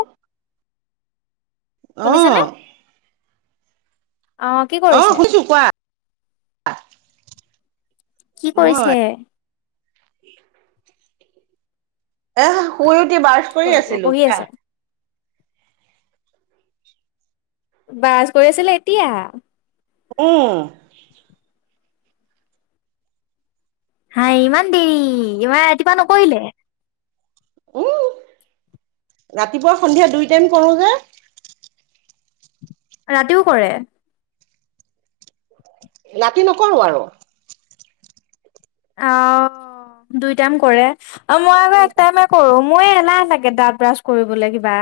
অ শুনিছেনে? আহ আহ কি আহ কৰিছে? শুনিছো কোৱা কি মই কৰিছে? এ শুই উঠি ব্ৰাছ কি কৰি কৰিব আছিলো। বহি আছে, ব্ৰাছ কৰি আছিলে এতিয়া? ওম হাই ইমান দেৰি ইমান ৰাতিুপুৱা নকৰিলে? উম ৰাতিপুৱা সন্ধিয়া দুই টাইম কৰো যে। ৰাতিওঁ কৰে? ৰাাতি নকৰো আৰু। অ' দুই টাইম কৰে? আৰু মই আকৌ এক টাইমে কৰো। মই এলাহ তাগে দাঁত ব্ৰাছ কৰিবলৈ কিবা।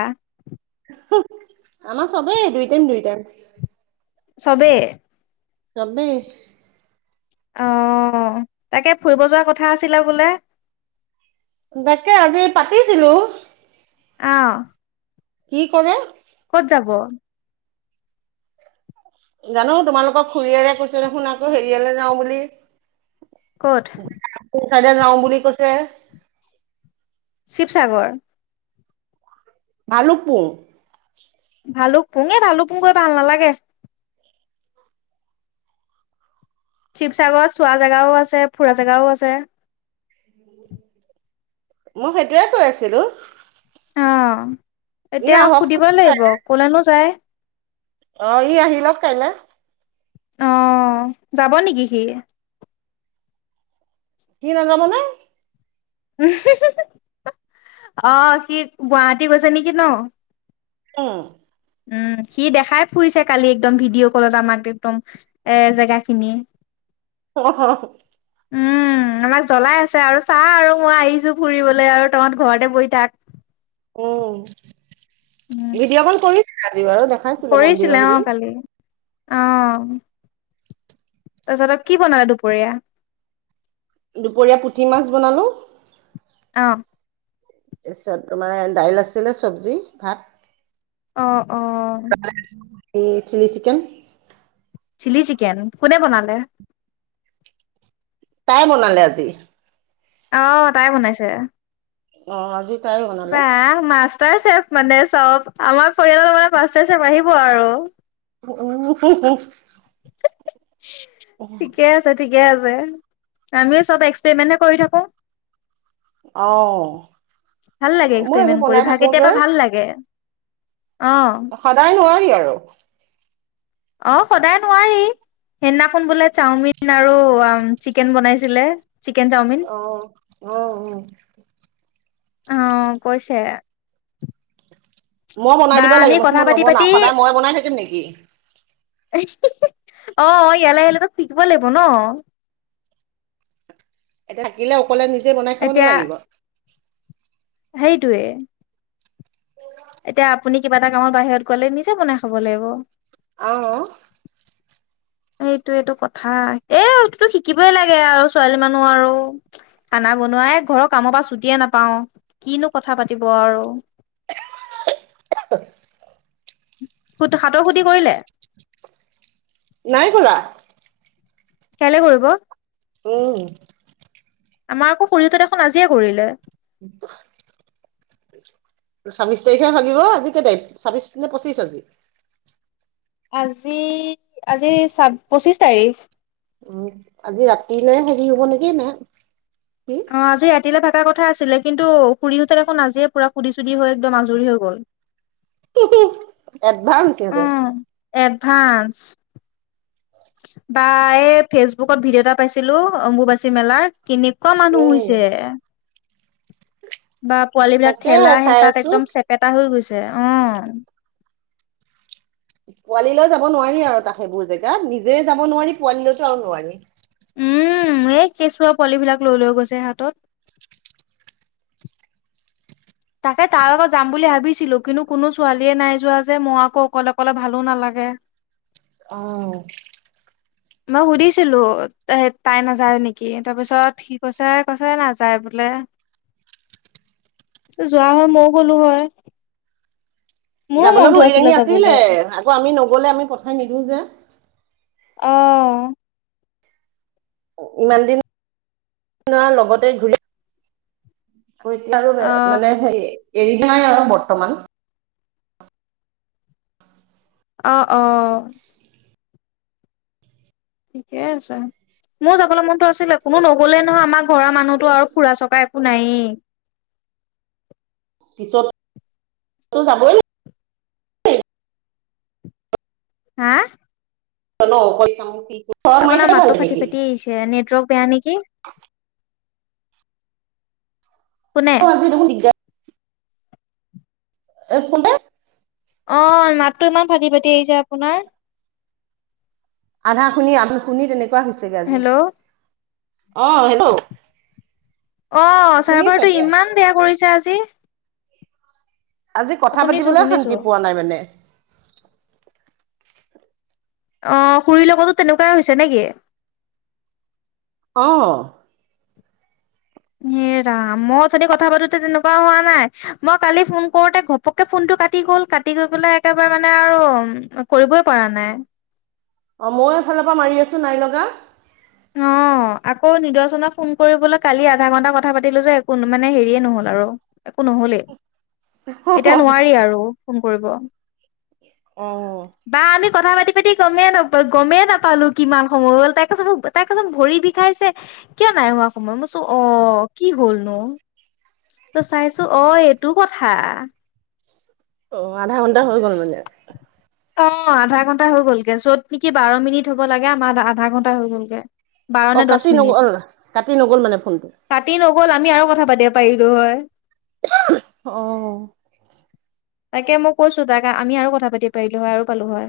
আমাৰ চবেই দুই টাইম দুই টাইম। চবেই। যাবি? অ' তাকে ফুৰিব যোৱা কথা আছিলা বোলে? তাকে আজি পাতিছিলো। আহ কি কৰে? ক'ত যাব? জানো তোমালোকৰ খুৰীয়েৰে কৈছে দেখোন আকৌ হেৰিয়ালে যাওঁ বুলি। ক'ত চাদে নাও বুলি কৈছে। শিৱসাগৰ ভালুকপুং ভালুকপুং ভালুপুং গৈ ভাল নালাগে। শিৱসাগৰত চোৱা জেগাও আছে, ফুৰা জেগাও আছে। মই সেইটোৱে কৈ আছিলো। অ' ই এতিয়া সুধিব আহকচোন লাগিব কলেনো যায়। অ' ই আহিলক কাইলৈ। আহ যাব নেকি সি? সি নাযাব নে। আহ সি গুৱাহাটী গৈছে নেকি ন? উম উম', সি দেখাই ফুৰিছে কালি একদম ভিডিঅ' কলত আমাক একদম এ জেগা খিনি [inaudible] অ হ-হ [unintelligible] উম। উম, আমাক জ্বলাই আছে আৰু, চা আৰু মই আহিছো ফুৰিবলৈ আৰু তোহত ঘৰতে বহি থাক। উম, উম ভিডিঅ' কল কৰিম কৰিছিলে অ' কালি, অহ তাৰপিছতে কি বনালে দুপৰীয়া? দুপৰীয়া পুঠি মাছ বনালোঁ। অ' তাৰপিছত তোমাৰ দাইল আছিলে, চব্জি, ভাত অ' অ [unintelligible] এই চিলি চিকেন। চিলি চিকেন, কোনে বনালে? তাই বনালে আজি। অহ' তাই বনাইছে। অ' আজি তাই বনালে। তাই চেফ মানে চ'ব, আমাৰ পৰিয়ালৰ মানে মাষ্টাৰ চেফ আহিব আৰু উম, হো-হো। ঠিকে আছে, ঠিক ঠিকে আছে, আমিও চ'ব এক্সপেৰিমেন্টে হে কৰি থাকো। অ ভাল লাগে, মই এইবোৰ এক্সপেৰিমেণ্ট কৰি বনাই ভা থাকো যে কেতিয়াবা ভাল লাগে। অ সদায় নোৱাৰি আৰু অ' সদায় নোৱাৰি। সেইদিনাখন বোলে চাওমিন আৰু চিকেন বনাইছিলে। চিকেন চাওমিন অহ' অ'অ'। অ' কৈছে। মই বনাই বা দিব আমি লাগে, মচো কথা মই পাতি পাতি নবনাও সদাই মইয়ে বনাই থাকিম নেকি? অ' ইয়ালৈ আহিলে তো শিকিব লাগিব ন। [inaudible] এতিয়া থাকিলে অকলে নিজে বনাই খাব এতিয়া নালাগিব। সেইটোৱে। এতিয়া আপুনি কিবা এটা কামত বাহিৰত গ'লে নিজে বনাই খাব লাগিব। অহ' এইটোৱে টো কথা, এ এইটোটো শিকিবই লাগে আৰু ছোৱালী মানুহ আৰু, খানা খানা বনোৱাই ঘৰৰ কামৰ পৰা ছুটিয়ে নাপাওঁ, কিনো কথা পাতিব আৰু [inaudible] [unintelligible] সাতৰ খোধি কৰিলে? নাই কৰা। কাইলে কৰিব? উম। আমাৰ আকৌ খুৰীহতে দেখোন আজিয়ে কৰিলে। [unintelligible] ছাব্বিশ তাৰিখে ভাগিব, আজি কেই তাৰিখ? ছাব্বিশ নে পঁচিশ আজি? আজি, আজি চা পঁচিশ তাৰিখ। উম, আজি ৰাতিলে হেৰি হ'ব নেকি? নে কি? অ'আজি ৰাতিলে থকা কট থকা আছিলে কিন্তু খুুৰী হতে দেখোন আজিয়ে পুৰা সুধি চুধি হৈ একদম আজৰি হৈ গ'ল। এডভান্স সিহঁতে। এডভান্স। বা এই ফেচবুকত ভিডিঅ' এটা পাইছিলো অম্বুবাচী মেলাৰ। কেনেকুৱা মানুহ হৈছে। বা পোৱালী বিলাক তাকে ঠেলা চাই হেঁচাত আছো একদম চেপেটা হৈ গৈছে। অ' পোৱালিলৈও যাব নোৱাৰি আৰু তাক সেইবোৰ জেগাত নিজে যাব নোৱাৰি, পোৱালী লয়তো আৰু নোৱাৰি। উম, এই কেঁচুৱা পোৱালিবিলাক লৈ লৈ গৈছে হাতত। তাকে কাৰলগত যাম বুলি ভাবিছিলো। কিন্তু কোনো ছোৱালীয়ে নাই যোৱা যে মই আকৌ অকলে অকলে ভালো নালাগে। [inaudible] আহ মই সুধিছিলো, তাই নাযায় নেকি? তাৰপিছত সি কৈছে কৈছে নাযায় বোলে। যোৱা হয় মইও গ'লো হয়। মোৰো যাবলৈ মনটো ভৰি দঙি যাবলে আছিলে। আকৌ আমি নগলে আমি পঠাই নিদিওঁ যে। আহ ইমান দিন লগতে ঘূৰি। এতিয়া আৰু অ মানে হে এৰি দিয়া নাই আৰু বৰ্তমান অ' অ'। ঠিকেই আছে। মোৰ যাবলৈ মনতো আছিলে, কোনো নগলেই নহয়, আমাৰ ঘৰৰ মানুহতো আৰু ফুৰা চকা একো নায়েই। [inaudible] পিছত যাবই লাগিব [inaudible] হা [inaudible] আপোনাৰ থকাই ভাল মাতটো ফাটি নেকি ফাটি আহিছে, নেটৱৰ্ক বেয়া নেকি? কোনে ফজি দেখোন দিগদাৰ। এইফালে অ' মাতটো ইমান ফাটি ফাটি আহিছে আপোনাৰ। আধা শুনি, আধা শুনি তেনেকুৱা হৈছেগে আজি। হেল্ল' অ' হেল্ল' অ' শুনিছা চাৰ্ভাৰটো এতিয়া? ইমান বেয়া কৰিছে আজি। আজি কথা শুনিছো পাতিবলৈ শুনিছো শান্তি পোৱা নাই মানে। আহ খুৰীৰ লগতো তেনেকুৱাই হৈছে নেকি? অ' হে ৰাম মই অথনি কথা পাতোতে তেনেকুৱা হোৱা নাই, মই কালি ফোন কৰোতে ঘপকে ফোনটো। কাটি গ'ল, কাটি গৈ পেলাই একেবাৰে মানে আৰু কৰিবই পৰা নাই। অ' মই এফালৰ পৰা মাৰি আছো, নাই লগা। অ' আকৌ নিদৰ্শনা ফোন কৰিবলৈ কালি আধা ঘণ্টা কথা পাতিলো যে একো মানে হেৰিয়ে নহ'ল আৰু। একো নহ'লে ই এতিয়া নোৱাৰি আৰু ফোন কৰিব। আহ বা আমি কথা পাতি পাতি গমে না গমে নাপালো কিমান সময় হ'ল তাইক কতো। তাই কৈছে ভৰি বিষাইছে, কিয় নাই হোৱা সময়ত মই চো অ' কি হ'ল নো। তাৰ পিছত চাইছো অ' এইটো কথা। অ' আধা ঘন্টা হৈ গ'ল মানে। অ' আধা ঘণ্টা হৈ গলগৈ য'ত নেকি বাৰ মিনিট হ'ব লাগে, আমাৰ আধা ঘণ্টা হৈ গলগে। বাৰ অ নে দহ কাটি মিনিট নগ'ল কাটি নগ'ল মানে ফোনটো কাটি লো। গ'ল আমি আৰু কথা পাতিব পাৰিলো হয়। অ' তাকে মই কৈছো, তাক আমি আৰু কথা পাতিব পাৰিলো হয় আৰু পালো হয়।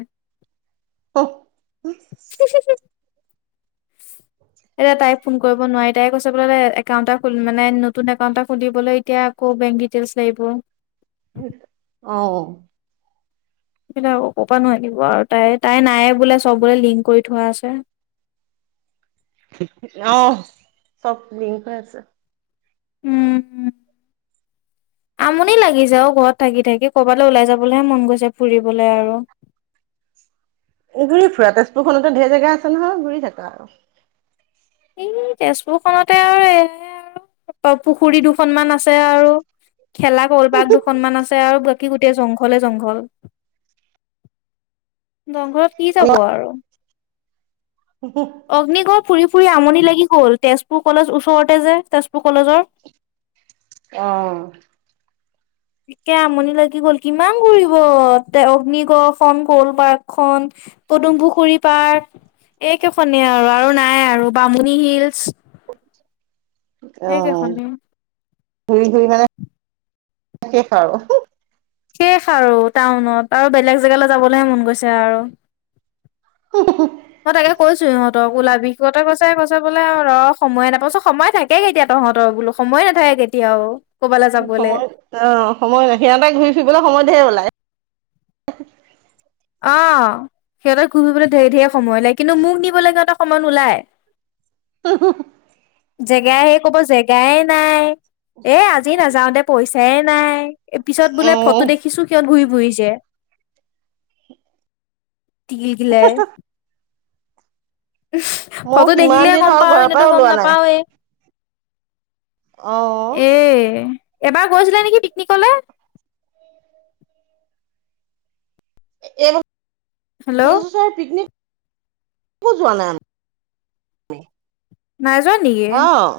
[unintelligible] [inaudible] এতিয়া তাই ফোন কৰিব নোৱাৰি, তাই কৈছে বোলে একাউন্টত মানে নতুন একাউণ্টা খুলিবলৈ এতিয়া আকৌ। বেংক ডিটেইলছ লাগিব। অহ' সেই বিলাক কৰপাৰা নো আহিব আৰু তাই তাই নায়ে বোলে চ'ব বোলে লিংক কৰি থোৱা আছে। [inaudible] আহ চ'ব লিংক হৈ আছে। উম, উম। আমনি লাগিছে। অ' ঘৰত থাকি থাকি কৰবালৈ ওলাই যাবলৈ হে মন গৈছে, ফুৰিবলৈ আৰু [inaudible] ঘূৰি ফুৰা তেজপুৰ খনতে ঢেৰ জেগা আছে নহয় ঘূৰি থাকা আৰু। এই তেজপুৰ খনতে আৰু এ আৰু পুখুৰী দুখনমান আছে আৰু খেলা কলপাক দুখনমান আছে আৰু বাকী গোটেই জংঘলে জংঘল। জংঘলত কি যাব আৰু? অগ্নিগড় ফুৰি ফুৰি আমনি লাগি গ'ল তেজপুৰ কলেজ ওচৰতে যে তেজপুৰ কলেজৰ। অ' একে আমনি লাগি গ'ল। কিমান ঘুৰিব তে অগ্নিগড় খন ক'ল পাৰ্কখনন। পদুম পুখুৰী পাৰ্ক এইকেইখনেই আৰু আৰু নাই আৰু বামুণী হিলচ। [inaudible] সেই কেইখনে। ঘূৰি ঘুৰি মানে শেষ আৰু। শেষ আৰু টাউনত আৰু বেলেগ জেগালৈ যাবলৈ হে মন গৈছে আৰু। মই তাকে কৈছো, ইহঁতক ওলাবি, সিহঁতে কৈছে কৈছে বোলে আৰু ৰ সময় নাপাওঁচোন সময় থাকে কেতিয়া। ত তহঁতৰ বোলো সময়ে নাথাকে কেতিয়াও। ক'বালৈ যাবলে সময় অ সময় ন সিহঁতে ঘূৰি ফুৰিবলৈ সময় ধেৰ ওলায়। আহ সিহঁতৰ ঘূৰি ফৰিবলৈ ধেৰ ধেৰ সময় ওলায়। কিন্তু মোক নিবলৈ সিহঁতৰ সময় নোলায়। [unintelligible] জেগাই শেষ ক'ব, জেগাই নাই। এ আজি নাযাও দে পইচাই নাই পিছত বোলে ফটো অ দেখিছো কিয়ত ঘূৰি ফুৰিছে। যে দি‌ দিলে। ময়ো ফটো কিমান দেখিলে হে দিন গ'ম হ'ল পাওঁ। ঘৰৰ এনেতো পৰাই গ'ম ওলোৱা নাই। নাপাওৱেই। অ'। এয়ে এবাৰ গৈছিলে নেকি পিকনিকলে? হেল্ল' [unintelligible] পিকনিক কতো জোৱা নাই? নাই যোৱা নেকি? অ',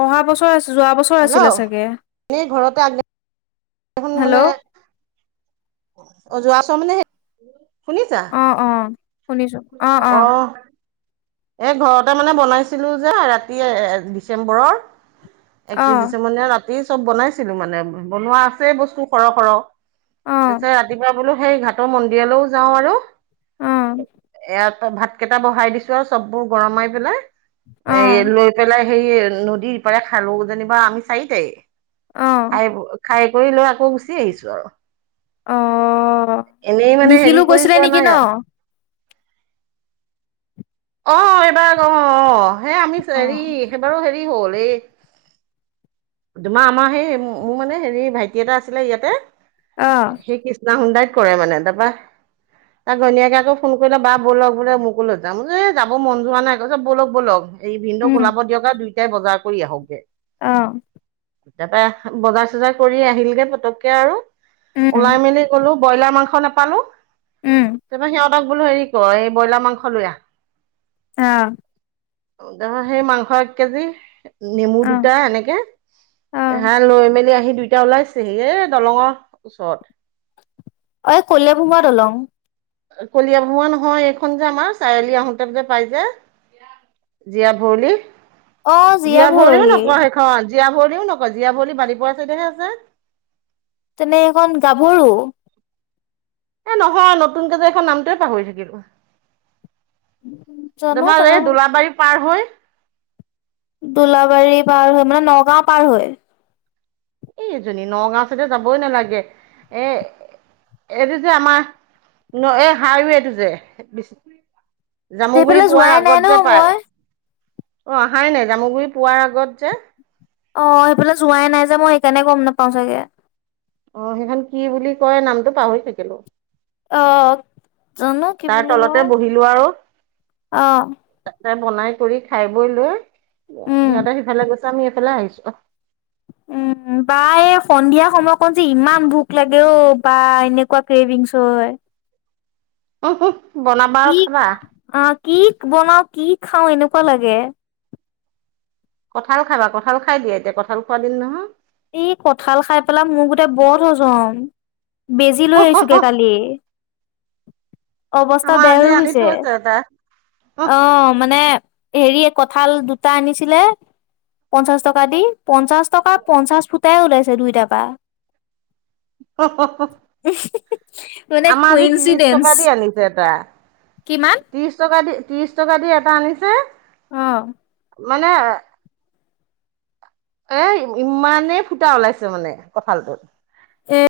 অহা বছৰ আ যোৱা বছৰ আছিলে হেল্ল'। চাগে। এইখন মানে হেল্ল' অ' যোৱাবছৰ মানে। শুনিছা, অ অ শুনিছো অ অ আহ। এই ঘৰতে মানে বনাইছিলো যে ৰাতি ডিচেম্বৰৰ। অ একত্ৰিশ দিচেম্বৰ মানে ৰাতি চ'ব বনাইছিলো মানে বনোৱা আছে বস্তু সৰহ সৰহ। অ পিছে ৰাতিপুৱা বোলো সেই ঘাটৰ মন্দিৰলৈও যাওঁ আৰু অ ইয়াত ভাত কেইটা বহাই দিছো আৰু চববোৰ গৰমাই পেলাই অ এ লৈ পেলাই। সেই নদীৰ পৰা খালো যেনিবা আমি চাৰিটাই অ খাই খাই কৰি লৈ আকৌ গুচি আহিছো, আৰু অ এনেই মানে হেৰি নিখিলো কৰি গৈছিলে যোৱা নেকি ন নাই আৰু অ' এইবাৰ অ' অ' সেই আমি অ হেৰি সেইবাৰো হেৰি হ'ল। হেই তোমাৰ আমাৰ সেই মোৰ মানে হেৰি ভাইটি এটা আছিলে ইয়াতে। অ সেই কৃষ্ণা হুন্দাইত কৰে মানে তাৰাপা। তাক ঘনীয়োকে আকৌ ফোন কৰিলে বা ব'লক বোলে মোকো লৈ যাম যে এই যাব মন যোৱা নাই। কৈছে ব'লক ব'লক এই ভিনদেউক ওলাব দিয়ক দুইটাই বজাৰ কৰি আহকগে। আহ এয়াৰপা বজাৰ চজাৰ কৰি আহিলগে পতককে আৰু উম ওলাই মেলি গলো। ব্ৰইলাৰ মাংস নাপালোৰ। উম সিহঁতৰ তাক বোলো হেৰি ক এই ব্ৰইলাৰ মাংস লৈ আহ। আহ হেই সেই মাংস এক কেজি নেমু অ দুটা এনেকে। অ হেয়া লৈ মেলি আহি দুইটা ওলাইছেহি এ দলঙৰ ওচৰত। অই কলিয়াভোমৰা দলং। কলিয়া ভোমোৰা নহয় এইখন যে আমাৰ চাৰিআলি আহোতে যে পাই যে। জীয়া ভৰলি, অ জীয়া ভৰলিও ভৰলি নকয় সেইখন। জীয়া ভৰলিও নকয়, জীয়া ভৰলি বালিপৰা চাইদেহে আছে। তেনে এইখন গাভৰু। এ নহয় নতুনকেই যে এখন নামটোৱে পাহৰি থাকিলো। জানো তোমাৰ এই তেনেহ'লে দোলাবাৰী পাৰ হৈ। দোলাবাৰী পাৰ হৈ মানে, নগাঁও পাৰ হৈ। এই এজনী নগাঁও চাইতে যাবই নালাগে এ। এইটো যে আমাৰ এই হাইৱেটো যে। জামুগুৰি সেইফালে পোৱাৰ যোৱাই নাই আগত ন যে পাই। মই অ' আহাই নাই জামুগুৰি পোৱাৰ আগত যে। অ' সেইফালে যোৱাই নাই যে মই সেইকাৰণে গ'ম নেপাওঁ চাগে। অ' সেইখন কি বুলি কয় নামটো পাহৰি থাকিলো। আহ জানো কি তাৰ বুলিো তলতে কয়। বহিলো আৰু আহ তাতে বনাই কৰি খাই বৈ লৈ উম সিহঁতে সিফালে গৈছে, আমি এইফালে আহিছো অ'। উম। বা এই সন্ধিয়া সময়কন যে ইমান ভোক লাগে অ' বা এনেকুৱা ক্ৰেভিংছ হয়। উ, উ, বনাবা আৰু কি খাবা। অ কি বনাও কি খাওঁ এনেকুৱা লাগে। কঁঠাল খাবা, কঁঠাল খাই দিয়ে, এতিয়া কঁঠাল খোৱ দিন নহয়। এই কঁঠাল খাই পেলাই মোৰ গোটেই বৰ হজম। বেজী লৈ আহিছোগে কালি। অৱস্থা আমাৰ বেয়া আজি হৈ আনি গৈছে থৈছে এটা অ' মানে। হেৰি কঠাল দুটা আনিছিলে পঞ্চাশ টকা দি পঞ্চাশ টকা। পঞ্চাশ ফুটাই ওলাইছে দুইটাৰ পৰা হ হ হ মানে আমাৰ আজি ত্ৰিশ কুইনচিডেন্স টকা দি আনিছে এটা কিমান ত্ৰিশ টকা দি ত্ৰিশ টকা দি এটা আনিছে অ মানে এ ইমানেই ফুটা ওলাইছে মানে কঁঠালটো এক